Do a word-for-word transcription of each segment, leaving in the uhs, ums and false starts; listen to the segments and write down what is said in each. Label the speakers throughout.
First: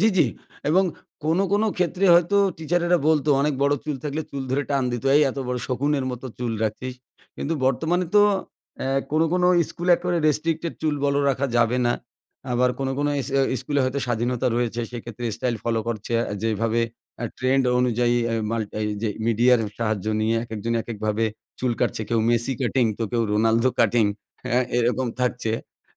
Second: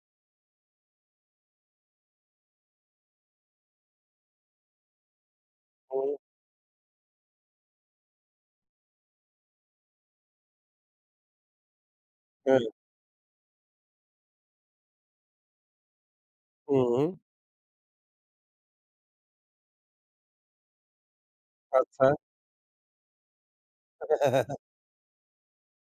Speaker 1: জ্বি, জ্বি। এবং কোনো, কোনো ক্ষেত্রে হয়তো টিচারেরা বলতো অনেক বড়ো চুল থাকলে চুল ধরে টান দিত। এই এত বড়ো শকুনের
Speaker 2: ও।
Speaker 1: মতো চুল রাখছিস। কিন্তু বর্তমানে তো এহ কোনো, কোনো স্কুলে একেবারে restricted, চুল বড় রাখা যাবে না।
Speaker 2: হ্যাঁ।
Speaker 1: আবার কোনো, কোনো ইস স্কুলে হয়তো স্বাধীনতা রয়েছে। সেক্ষেত্রে স্টাইল ফলো করছে আ যেভাবে
Speaker 2: হুম।
Speaker 1: এহ ট্রেন্ড অনুযায়ী অ্যা মাল এ যে মিডিয়ার সাহায্য নিয়ে একেকজন একেকভাবে চুল কাটছে।
Speaker 2: আচ্ছা।
Speaker 1: কেউ মেসি কাটিং, তো কেউ রোনালদো কাটিং। হ্যাঁ? এরকম থাকছে।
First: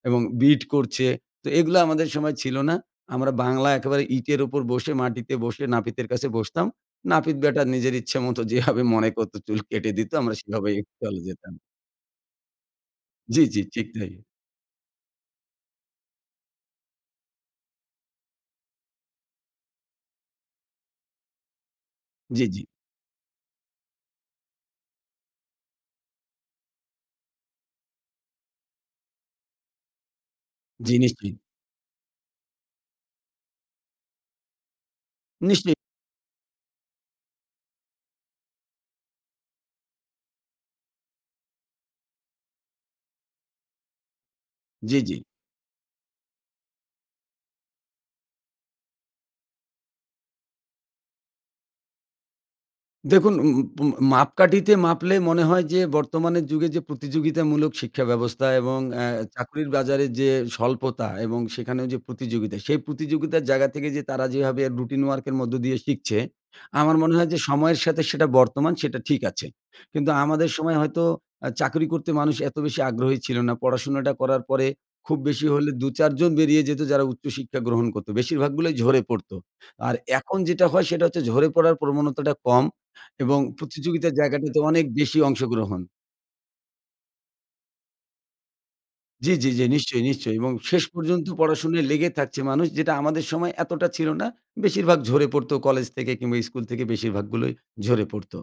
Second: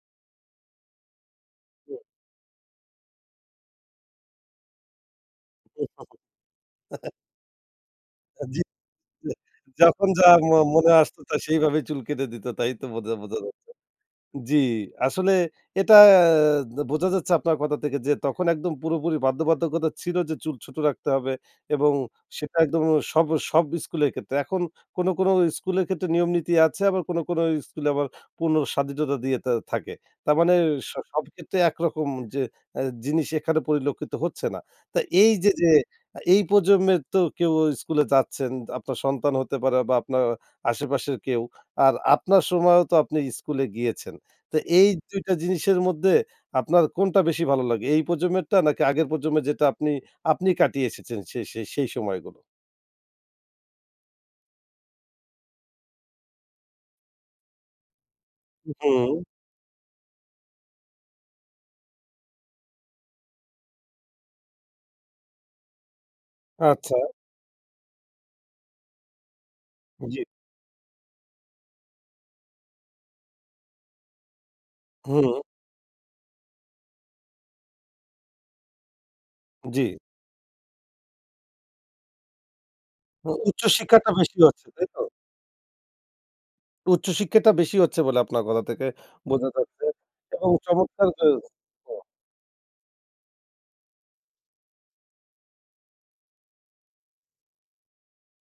Speaker 1: এবং bit করছে। তো এগুলো
Speaker 2: হুম।
Speaker 1: আমাদের সময় ছিল না। আমরা বাংলায় একেবারে ইটের উপর বসে মাটিতে বসে নাপিতের কাছে বসতাম। নাপিত ব্যাটা নিজের ইচ্ছে মত
Speaker 2: আহ, জ্বি।
Speaker 1: যেভাবে মনে
Speaker 2: এহ
Speaker 1: করতো, চুল কেটে
Speaker 2: যখন
Speaker 1: দিত।
Speaker 2: যা
Speaker 1: আমরা
Speaker 2: ম
Speaker 1: সেভাবেই
Speaker 2: মনে আসতো,
Speaker 1: চলে
Speaker 2: তা
Speaker 1: যেতাম।
Speaker 2: সেইভাবে চুল কেটে দিত, তাই তো? বোঝা বোঝা
Speaker 1: জ্বি, জ্বি।
Speaker 2: যাচ্ছে।
Speaker 1: ঠিক তাই।
Speaker 2: জী, আসলে এটা আ দা বোঝা যাচ্ছে আপনার কথা থেকে যে, তখন একদম পুরোপুরি বাধ্যবাধকতা ছিল যে চুল ছোট রাখতে হবে এবং
Speaker 1: জ্বি,
Speaker 2: সেটা
Speaker 1: জ্বি।
Speaker 2: একদম উম সব সব স্কুলের ক্ষেত্রে। এখন কোন, কোন স্কুলের ক্ষেত্রে নিয়ম নীতি আছে। আবার কোন, কোন স্কুলে আবার পূর্ণ স্বাধীনতা দিয়ে তা থাকে। তার মানে আ এ
Speaker 1: জ্বি, নিশ্চয়ই।
Speaker 2: সবক্ষেত্রে একরকম যে এহ জিনিস এখানে পরিলক্ষিত হচ্ছে না। তা এইযে যে
Speaker 1: নিশ্চয়ই।
Speaker 2: এই প্রজন্মের তো কেউ স্কুলে যাচ্ছেন, আপনার সন্তান হতে পারে বা, আপনার আশেপাশের কেউ। আর আপনার সময়ও তো আপনি স্কুলে গিয়েছেন। তো এই
Speaker 1: জ্বি,
Speaker 2: দুই
Speaker 1: জ্বি।
Speaker 2: টা জিনিসের মধ্যে আপনার কোনটা বেশি ভালো লাগে? এই প্রজন্মেরটা নাকি আগের প্রজন্মের যেটা আপনি আপনি কাটিয়ে এসেছেন সে সে সেই সময়গুলো?
Speaker 1: দেখুন, উন উন পুন মাপকাঠিতে মাপলে মনে হয় যে, বর্তমানের যুগে যে প্রতিযোগিতামূলক শিক্ষা ব্যবস্থা এবং এহ
Speaker 2: হুম।
Speaker 1: চাকরির বাজারের যে স্বল্পতা এবং সেখানে যে প্রতিযোগিতা, সেই প্রতিযোগিতার জায়গা থেকে যে তারা যেভাবে রুটিন ওয়ার্কের মধ্য দিয়ে শিখছে। আমার
Speaker 2: আচ্ছা।
Speaker 1: মনে হয় যে, সময়ের সাথে সেটা বর্তমান সেটা ঠিক আছে। কিন্তু
Speaker 2: জ্বি।
Speaker 1: আমাদের সময় হয়তো অ্যা চাকরি করতে মানুষ এত বেশি আগ্রহী ছিল না। পড়াশোনাটা করার পরে খুব
Speaker 2: হুম।
Speaker 1: বেশি হলে দু চার জন বেরিয়ে যেত যারা উচ্চশিক্ষা গ্রহণ করত। বেশিরভাগগুলো ঝরে পড়তো।
Speaker 2: জ্বি।
Speaker 1: আর এখন যেটা হয়, সেটা হচ্ছে ঝরে পড়ার প্রবণতাটা কম
Speaker 2: উ
Speaker 1: এবং
Speaker 2: উচ্চশিক্ষাটা
Speaker 1: প্রতিযোগিতার
Speaker 2: বেশি
Speaker 1: জায়গাটাতে
Speaker 2: হচ্ছে,
Speaker 1: অনেক
Speaker 2: তাই তো?
Speaker 1: বেশি অংশগ্রহণ।
Speaker 2: উচ্চশিক্ষাটা বেশি হচ্ছে বলে আপনার কথা থেকে
Speaker 1: জ্বি,
Speaker 2: বোঝা
Speaker 1: জ্বি, জ্বি।
Speaker 2: যাচ্ছে।
Speaker 1: নিশ্চয়ই, নিশ্চয়ই। এবং
Speaker 2: এবং
Speaker 1: শেষ
Speaker 2: চমৎকার
Speaker 1: পর্যন্ত
Speaker 2: এ
Speaker 1: পড়াশোনায়
Speaker 2: হুম।
Speaker 1: লেগে থাকছে মানুষ, যেটা আমাদের সময় এতটা ছিল না। বেশিরভাগ ঝরে পড়তো কলেজ থেকে কিংবা, স্কুল থেকে বেশিরভাগগুলোই ঝরে পড়তো।